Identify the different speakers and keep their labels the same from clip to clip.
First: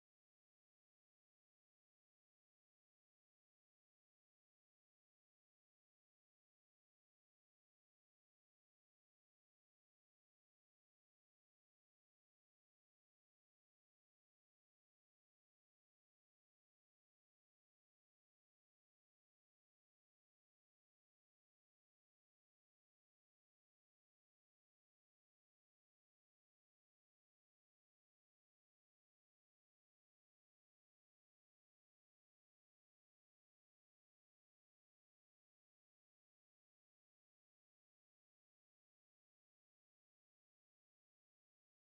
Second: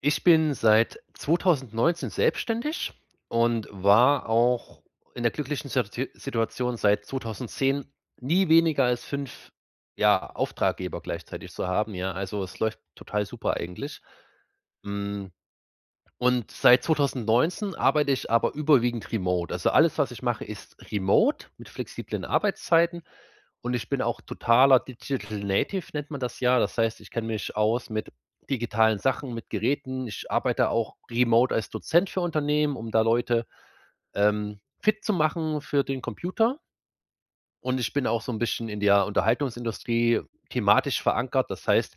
Speaker 1: Ich bin seit 2019 selbstständig und war auch in der glücklichen Situation, seit 2010 nie weniger als fünf, ja, Auftraggeber gleichzeitig zu haben, ja. Also, es läuft total super eigentlich. Hm, und seit 2019 arbeite ich aber überwiegend remote. Also, alles, was ich mache, ist remote mit flexiblen Arbeitszeiten und ich bin auch totaler Digital Native, nennt man das ja. Das heißt, ich kenne mich aus mit digitalen Sachen, mit Geräten. Ich arbeite auch remote als Dozent für Unternehmen, um da Leute fit zu machen für den Computer. Und ich bin auch so 'n bisschen in der Unterhaltungsindustrie thematisch verankert. Das heißt,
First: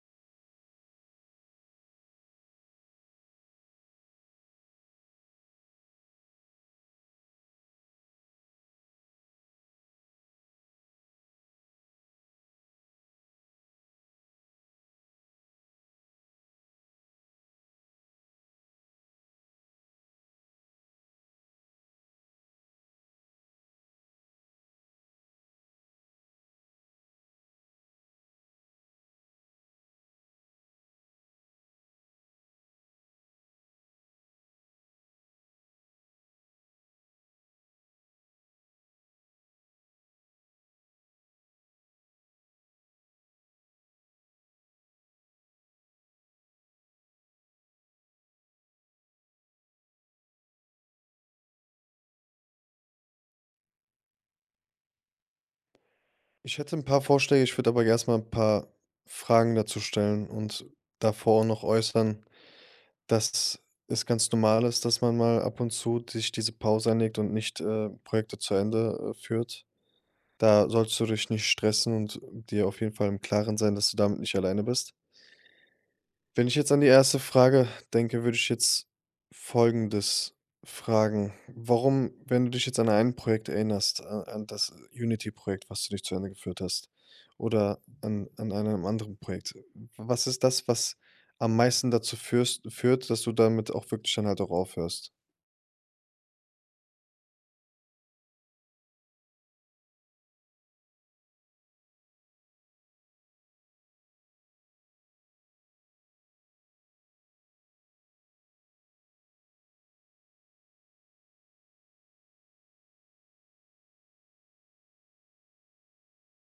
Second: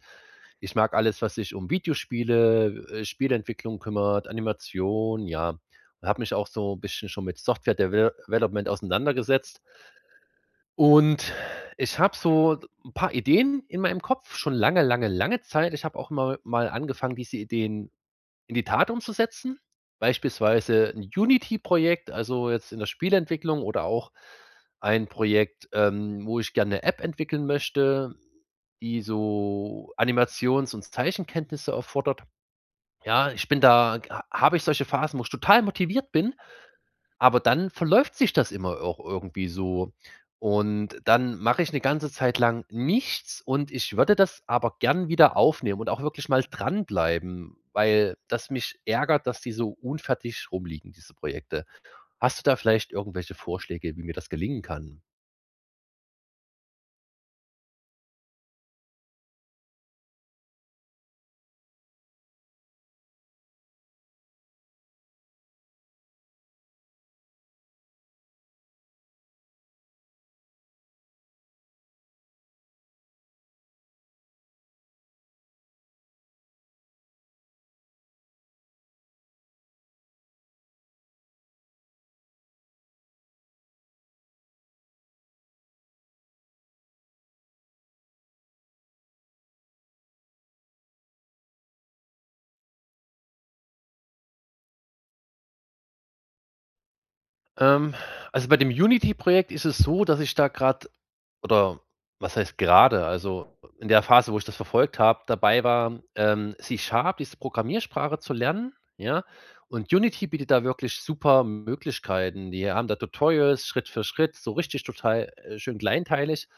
Speaker 1: ich mag alles, was sich um Videospiele, Spieleentwicklung kümmert, Animation, ja. Und habe mich auch so 'n bisschen schon mit Software Development auseinandergesetzt. Und ich habe so 'n paar Ideen in meinem Kopf schon lange, lange, lange Zeit. Ich habe auch immer mal angefangen, diese Ideen in die Tat umzusetzen. Beispielsweise ein Unity-Projekt, also jetzt in der Spieleentwicklung oder auch ein Projekt, wo ich gerne 'ne App entwickeln möchte, die so Animations und Zeichenkenntnisse erfordert. Ja, ich bin da ha habe ich solche Phasen, wo ich total motiviert bin, aber dann verläuft sich das immer auch irgendwie so. Und dann mache ich eine ganze Zeit lang nichts und ich würde das aber gern wieder aufnehmen und auch wirklich mal dranbleiben, weil das mich ärgert, dass die so unfertig rumliegen, diese Projekte. Hast du da vielleicht irgendwelche Vorschläge, wie mir das gelingen kann?
Speaker 2: Ich hätte ein paar Vorschläge, ich würde aber erst mal 'n paar Fragen dazu stellen und davor auch noch äußern, dass es ganz normal ist, dass man mal ab und zu sich diese Pause einlegt und nicht, Projekte zu Ende, führt. Da sollst du dich nicht stressen und dir auf jeden Fall im Klaren sein, dass du damit nicht alleine bist. Wenn ich jetzt an die erste Frage denke, würde ich jetzt Folgendes fragen. Warum, wenn du dich jetzt an ein Projekt erinnerst, an das Unity-Projekt, was du nicht zu Ende geführt hast, oder an, an einem anderen Projekt, was ist das, was am meisten dazu führst, führt, dass du damit auch wirklich dann halt auch aufhörst?
Speaker 1: Ähm, also, bei dem Unity-Projekt ist es so, dass ich da gerade. Oder was heißt gerade? Also, in der Phase, wo ich das verfolgt habe dabei war, C-Sharp, diese Programmiersprache zu lernen, ja? Und Unity bietet da wirklich super Möglichkeiten. Die haben da Tutorials Schritt für Schritt, so richtig total, schön kleinteilig.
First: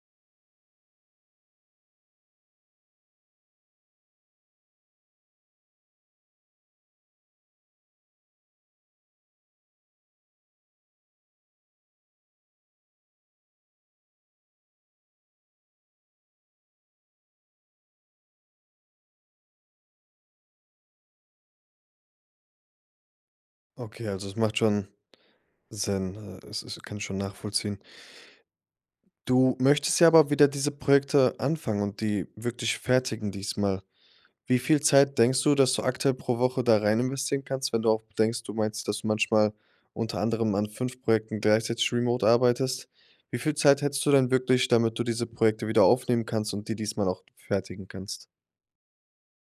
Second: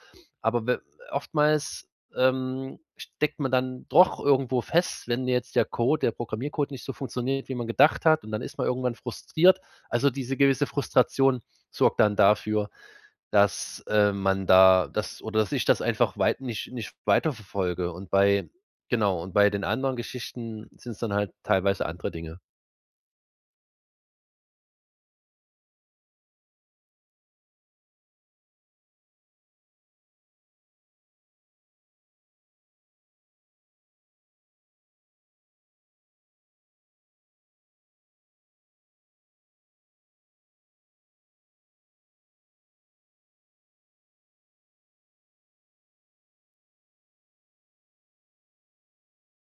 Speaker 1: Aber we oftmals, steckt man dann doch irgendwo fest, wenn jetzt der Code der Programmiercode nicht so funktioniert, wie man gedacht hat, und dann ist man irgendwann frustriert. Also, diese gewisse Frustration sorgt dann dafür, dass man da das oder dass ich das einfach weit nicht weiterverfolge und bei genau, und bei den anderen Geschichten sind's dann halt teilweise andere Dinge.
Speaker 2: Okay, also es macht schon Sinn. Es ist, kann ich schon nachvollziehen. Du möchtest ja aber wieder diese Projekte anfangen und die wirklich fertigen diesmal. Wie viel Zeit denkst du, dass du aktuell pro Woche da rein investieren kannst, wenn du auch denkst, du meinst, dass du manchmal unter anderem an 5 Projekten gleichzeitig remote arbeitest? Wie viel Zeit hättest du denn wirklich, damit du diese Projekte wieder aufnehmen kannst und die diesmal auch fertigen kannst?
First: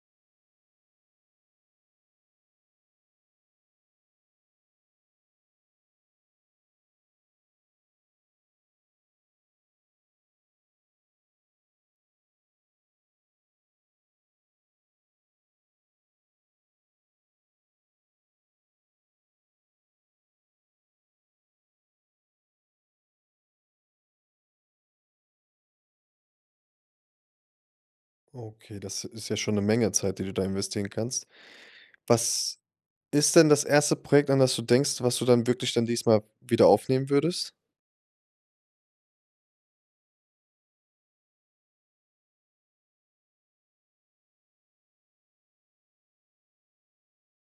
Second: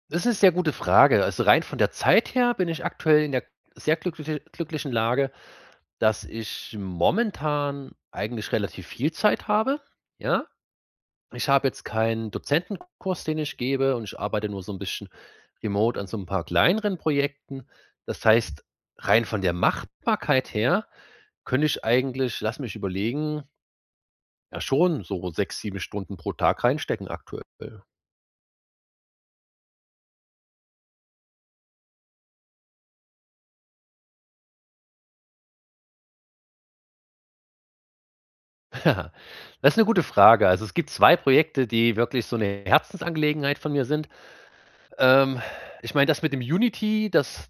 Speaker 1: Das ist 'ne sehr gute Frage. Also, rein von der Zeit her bin ich aktuell in der sehr glückliche glücklichen Lage, dass ich momentan eigentlich relativ viel Zeit habe, ja? Ich habe jetzt keinen Dozentenkurs, den ich gebe und ich arbeite nur so 'n bisschen remote an so 'n paar kleineren Projekten. Das heißt, rein von der Machbarkeit her könnte ich eigentlich, lass mich überlegen, ja, schon so 6 7 Stunden pro Tag reinstecken aktuell.
Speaker 2: Okay, das ist ja schon eine Menge Zeit, die du da investieren kannst. Was ist denn das erste Projekt, an das du denkst, was du dann wirklich dann diesmal wieder aufnehmen würdest?
Speaker 1: Ja, das ist eine gute Frage. Also, es gibt 2 Projekte, die wirklich so eine Herzensangelegenheit von mir sind. Ähm, Ich meine, das mit dem Unity, das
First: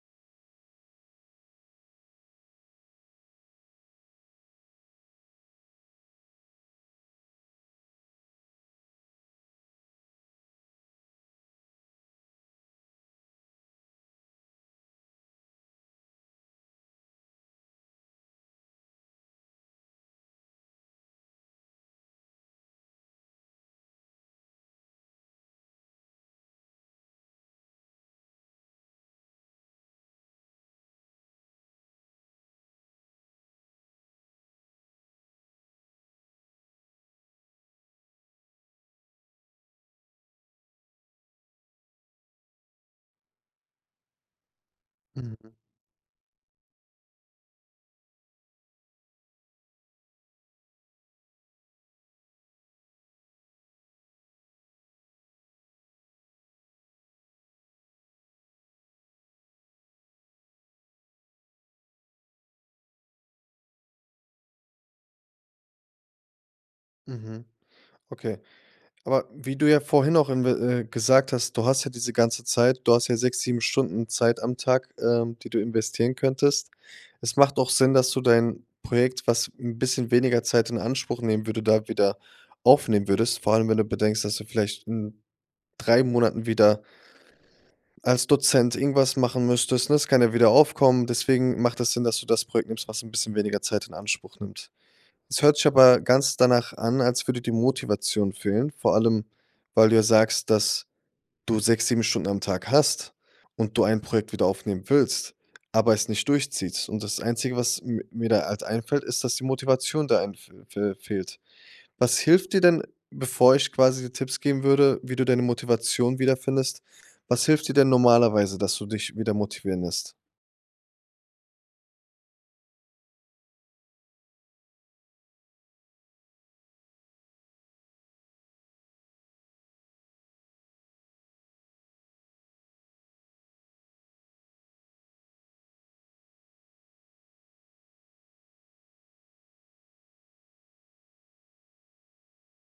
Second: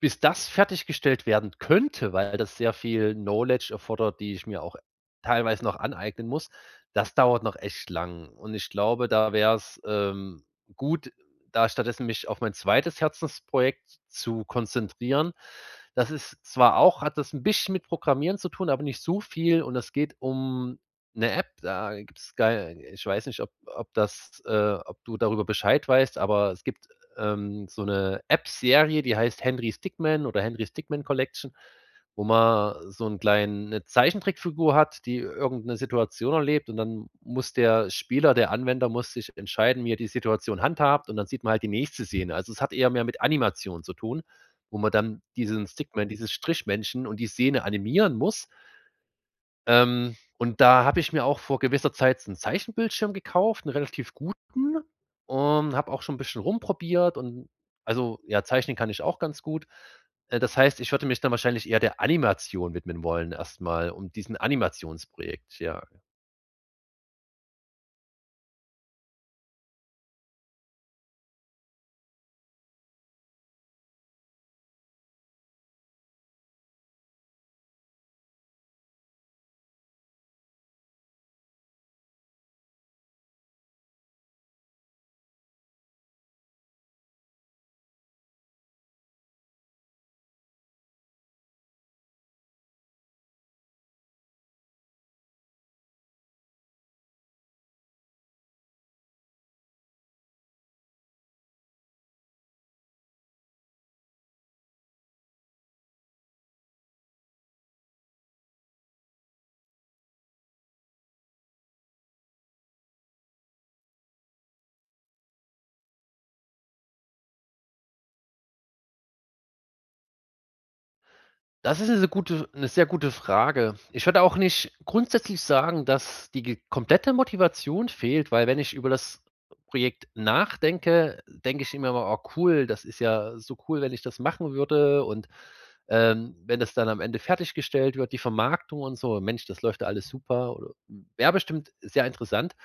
Speaker 1: bis das fertiggestellt werden könnte, weil das sehr viel Knowledge erfordert, die ich mir auch teilweise noch aneignen muss, das dauert noch echt lang. Und ich glaube, da wär's gut, da stattdessen mich auf mein zweites Herzensprojekt zu konzentrieren. Das ist zwar auch hat das ein bisschen mit Programmieren zu tun, aber nicht so viel und es geht um eine App, da gibt's geil, ich weiß nicht, ob das ob du darüber Bescheid weißt, aber es gibt so eine App-Serie, die heißt „Henry's Stickman" oder „Henry's Stickman Collection", wo man so 'n kleinen 'ne Zeichentrickfigur hat, die irgend 'ne Situation erlebt und dann muss der Spieler der Anwender muss sich entscheiden, wie er die Situation handhabt und dann sieht man halt die nächste Szene. Also, es hat eher mehr mit Animation zu tun, wo man dann
Speaker 2: Mhm,
Speaker 1: diesen Stickman, dieses Strichmännchen und die Szene animieren muss, und da habe ich mir auch vor gewisser Zeit so 'n Zeichenbildschirm gekauft, 'n relativ guten, und habe auch schon 'n bisschen rumprobiert und also, ja, zeichnen kann ich auch ganz gut. Das heißt, ich würde mich dann wahrscheinlich eher der Animation widmen wollen erst mal, um diesen Animationsprojekt, ja.
Speaker 2: mhm, okay. Aber wie du ja vorhin auch inve gesagt hast, du hast ja diese ganze Zeit du hast ja 6, 7 Stunden Zeit am Tag, die du investieren könntest. Es macht auch Sinn, dass du dein Projekt, was ein bisschen weniger Zeit in Anspruch nehmen würde, da wieder aufnehmen würdest. Vor allem, wenn du bedenkst, dass du vielleicht in 3 Monaten wieder als Dozent irgendwas machen müsstest, ne? Das kann ja wieder aufkommen. Deswegen macht es Sinn, dass du das Projekt nimmst, was ein bisschen weniger Zeit in Anspruch nimmt. Es hört sich aber ganz danach an, als würde die Motivation fehlen, vor allem, weil du ja sagst, dass du 6, 7 Stunden am Tag hast und du ein Projekt wieder aufnehmen willst, aber es nicht durchziehst. Und das Einzige, was m mir da halt einfällt, ist, dass die Motivation da ein fe fe fehlt. Was hilft dir denn, bevor ich quasi dir Tipps geben würde, wie du deine Motivation wiederfindest, was hilft dir denn normalerweise, dass du dich wieder motivieren lässt?
Speaker 1: Das ist eine gute 'ne sehr gute Frage. Ich würde auch nicht grundsätzlich sagen, dass die ge komplette Motivation fehlt, weil wenn ich über das Projekt nachdenke, denke ich immer mal: „Oh cool, das ist ja so cool, wenn ich das machen würde und, wenn das dann am Ende fertiggestellt wird, die Vermarktung und so, Mensch, das läuft ja alles super oder wäre bestimmt sehr interessant."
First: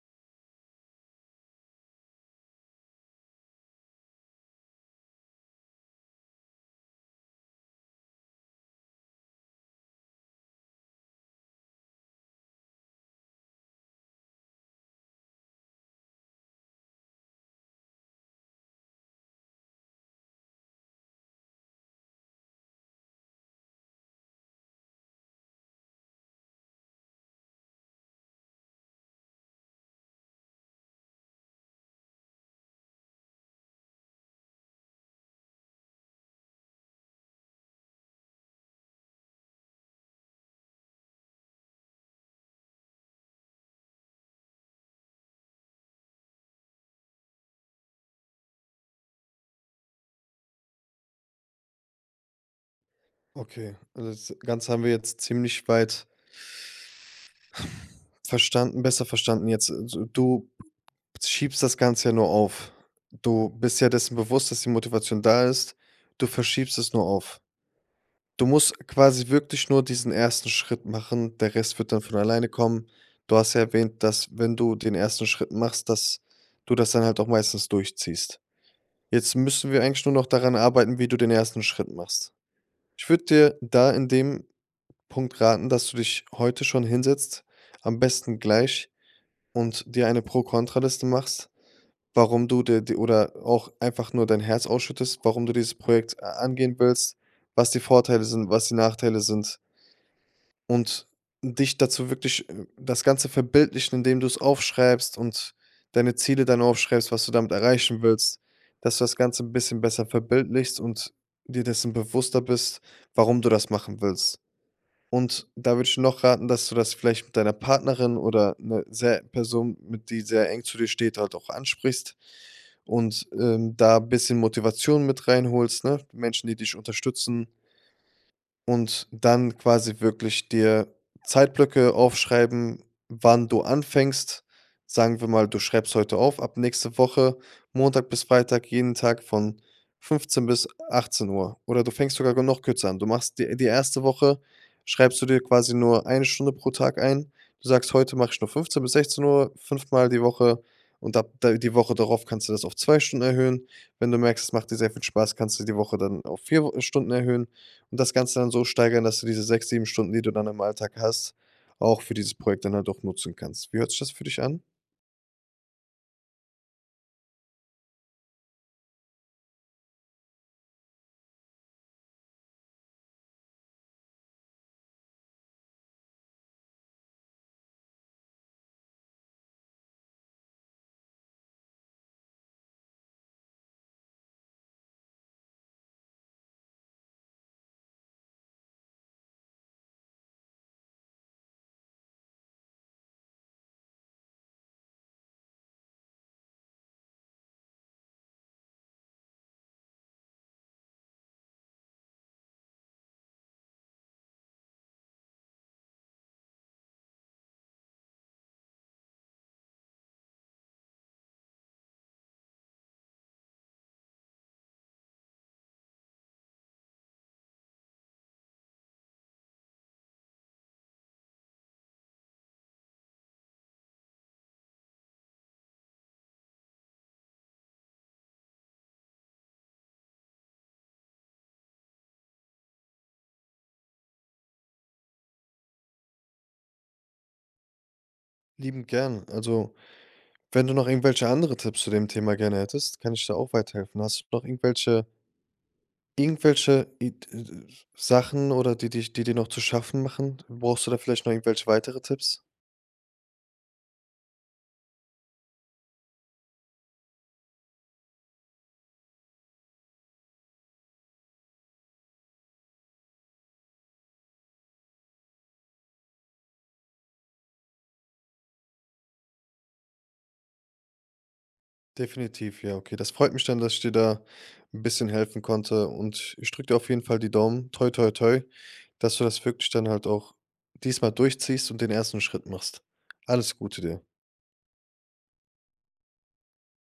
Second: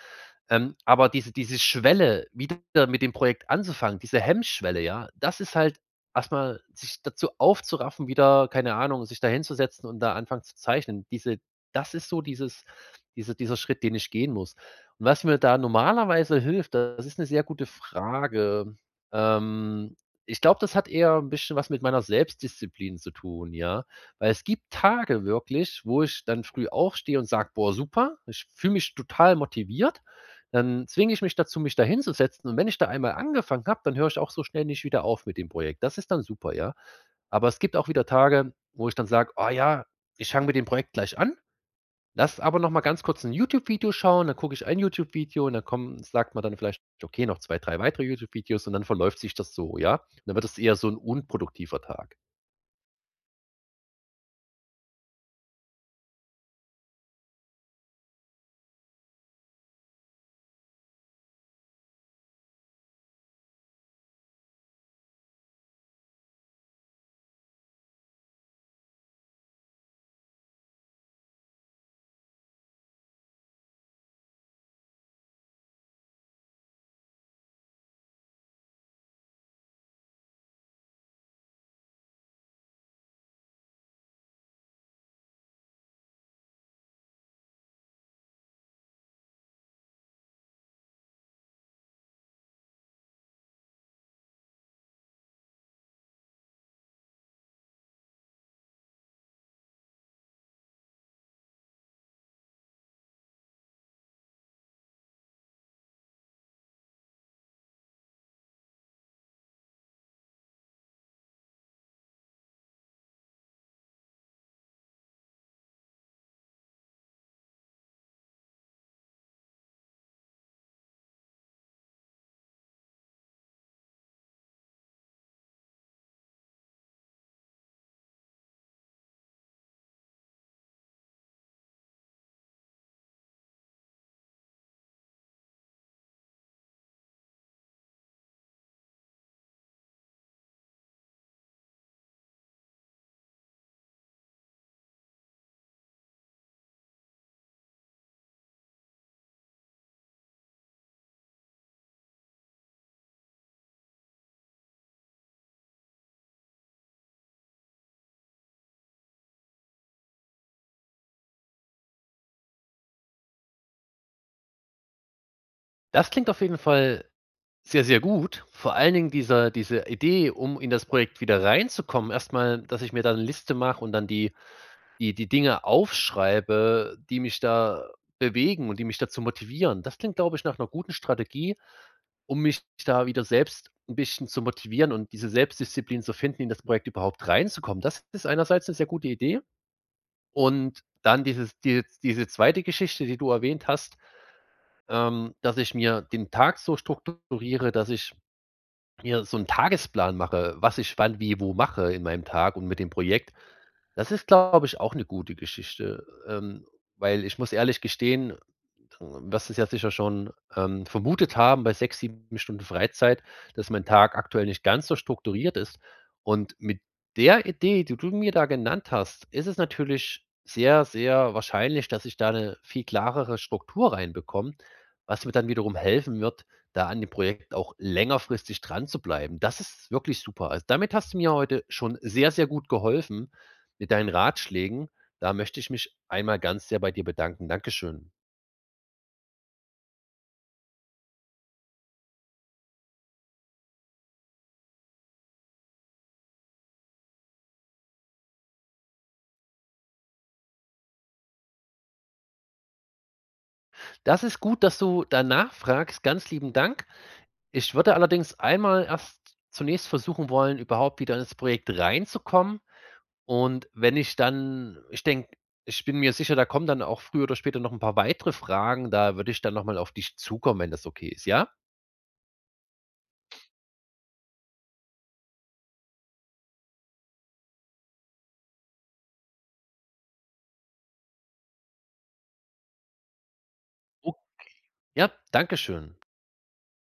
Speaker 1: Aber diese Schwelle, wieder mit dem Projekt anzufangen, diese Hemmschwelle, ja, das ist halt erstmal sich dazu aufzuraffen, wieder, keine Ahnung, sich da hinzusetzen und da anfangen zu zeichnen. Diese das ist so dieses diese Dieser Schritt, den ich gehen muss. Und was mir da normalerweise hilft, das ist eine sehr gute Frage. Ähm, Ich glaube, das hat eher ein bisschen was mit meiner Selbstdisziplin zu tun, ja? Weil es gibt Tage wirklich, wo ich dann früh aufstehe und sage: „Boah, super, ich fühle mich total motiviert." Dann zwinge ich mich dazu, mich da hinzusetzen und wenn ich da einmal angefangen habe, dann höre ich auch so schnell nicht wieder auf mit dem Projekt. Das ist dann super, ja. Aber es gibt auch wieder Tage, wo ich dann sage: „Oh ja, ich fange mit dem Projekt gleich an, lass aber noch mal ganz kurz ein YouTube-Video schauen." Dann gucke ich ein YouTube-Video und dann kommen sagt man dann vielleicht: „Okay, noch 2, 3 weitere YouTube-Videos" und dann verläuft sich das so, ja? Und dann wird es eher so ein unproduktiver Tag.
Speaker 2: Okay, also das Ganze haben wir jetzt ziemlich weit verstanden, besser verstanden jetzt. So du schiebst das Ganze ja nur auf. Du bist ja dessen bewusst, dass die Motivation da ist. Du verschiebst es nur auf. Du musst quasi wirklich nur diesen ersten Schritt machen. Der Rest wird dann von alleine kommen. Du hast ja erwähnt, dass, wenn du den ersten Schritt machst, dass du das dann halt auch meistens durchziehst. Jetzt müssen wir eigentlich nur noch daran arbeiten, wie du den ersten Schritt machst. Ich würde dir da in dem Punkt raten, dass du dich heute schon hinsetzt, am besten gleich und dir eine Pro-Kontra-Liste machst, warum du dir oder auch einfach nur dein Herz ausschüttest, warum du dieses Projekt a angehen willst, was die Vorteile sind, was die Nachteile sind und dich dazu wirklich, das Ganze verbildlichen, indem du es aufschreibst und deine Ziele dann aufschreibst, was du damit erreichen willst, dass du das Ganze ein bisschen besser verbildlichst und dir dessen bewusster bist, warum du das machen willst. Und da würde ich noch raten, dass du das vielleicht mit deiner Partnerin oder einer sehr Person, mit die sehr eng zu dir steht, halt auch ansprichst und, da ein bisschen Motivation mit reinholst, ne? Menschen, die dich unterstützen und dann quasi wirklich dir Zeitblöcke aufschreiben, wann du anfängst. Sagen wir mal, du schreibst heute auf, ab nächste Woche, Montag bis Freitag, jeden Tag von 15 bis 18 Uhr. Oder du fängst sogar noch kürzer an. Du machst die erste Woche, schreibst du dir quasi nur eine Stunde pro Tag ein. Du sagst, heute mache ich nur 15 bis 16 Uhr, fünfmal die Woche. Und die Woche darauf kannst du das auf 2 Stunden erhöhen. Wenn du merkst, es macht dir sehr viel Spaß, kannst du die Woche dann auf vier Stunden erhöhen. Und das Ganze dann so steigern, dass du diese 6, 7 Stunden, die du dann im Alltag hast, auch für dieses Projekt dann halt auch nutzen kannst. Wie hört sich das für dich an?
Speaker 1: Das klingt auf jeden Fall sehr, sehr gut. Vor allen Dingen diese Idee, um in das Projekt wieder reinzukommen, erst mal, dass ich mir dann 'ne Liste mache und dann die Dinge aufschreibe, die mich da bewegen und die mich dazu motivieren. Das klingt, glaube ich, nach einer guten Strategie, um mich da wieder selbst ein bisschen zu motivieren und diese Selbstdisziplin zu finden, in das Projekt überhaupt reinzukommen. Das ist einerseits eine sehr gute Idee und dann diese zweite Geschichte, die du erwähnt hast, dass ich mir den Tag so strukturiere, dass ich mir so 'n Tagesplan mache, was ich wann, wie, wo mache in meinem Tag und mit dem Projekt. Das ist, glaube ich, auch 'ne gute Geschichte, weil ich muss ehrlich gestehen, was es ja sicher schon, vermutet haben bei 6, 7 Stunden Freizeit, dass mein Tag aktuell nicht ganz so strukturiert ist. Und mit der Idee, die du mir da genannt hast, ist es natürlich sehr, sehr wahrscheinlich, dass ich da eine viel klarere Struktur reinbekomme, was mir dann wiederum helfen wird, da an dem Projekt auch längerfristig dran zu bleiben. Das ist wirklich super. Also, damit hast du mir heute schon sehr, sehr gut geholfen mit deinen Ratschlägen. Da möchte ich mich einmal ganz sehr bei dir bedanken. Dankeschön.
Speaker 2: Liebend gern. Also, wenn du noch irgendwelche andere Tipps zu dem Thema gerne hättest, kann ich dir auch weiterhelfen. Hast du noch irgendwelche Id Sachen oder die dir noch zu schaffen machen? Brauchst du da vielleicht noch irgendwelche weitere Tipps?
Speaker 1: Das ist gut, dass du danach fragst. Ganz lieben Dank. Ich würde allerdings einmal erst zunächst versuchen wollen, überhaupt wieder ins Projekt reinzukommen. Und wenn ich dann, ich denke, ich bin mir sicher, da kommen dann auch früher oder später noch ein paar weitere Fragen. Da würde ich dann nochmal auf dich zukommen, wenn das okay ist, ja?
Speaker 2: Definitiv, ja, okay. Das freut mich dann, dass ich dir da ein bisschen helfen konnte und ich drücke dir auf jeden Fall die Daumen. Toi, toi, toi, dass du das wirklich dann halt auch diesmal durchziehst und den ersten Schritt machst. Alles Gute dir.
Speaker 1: O Ja, danke schön.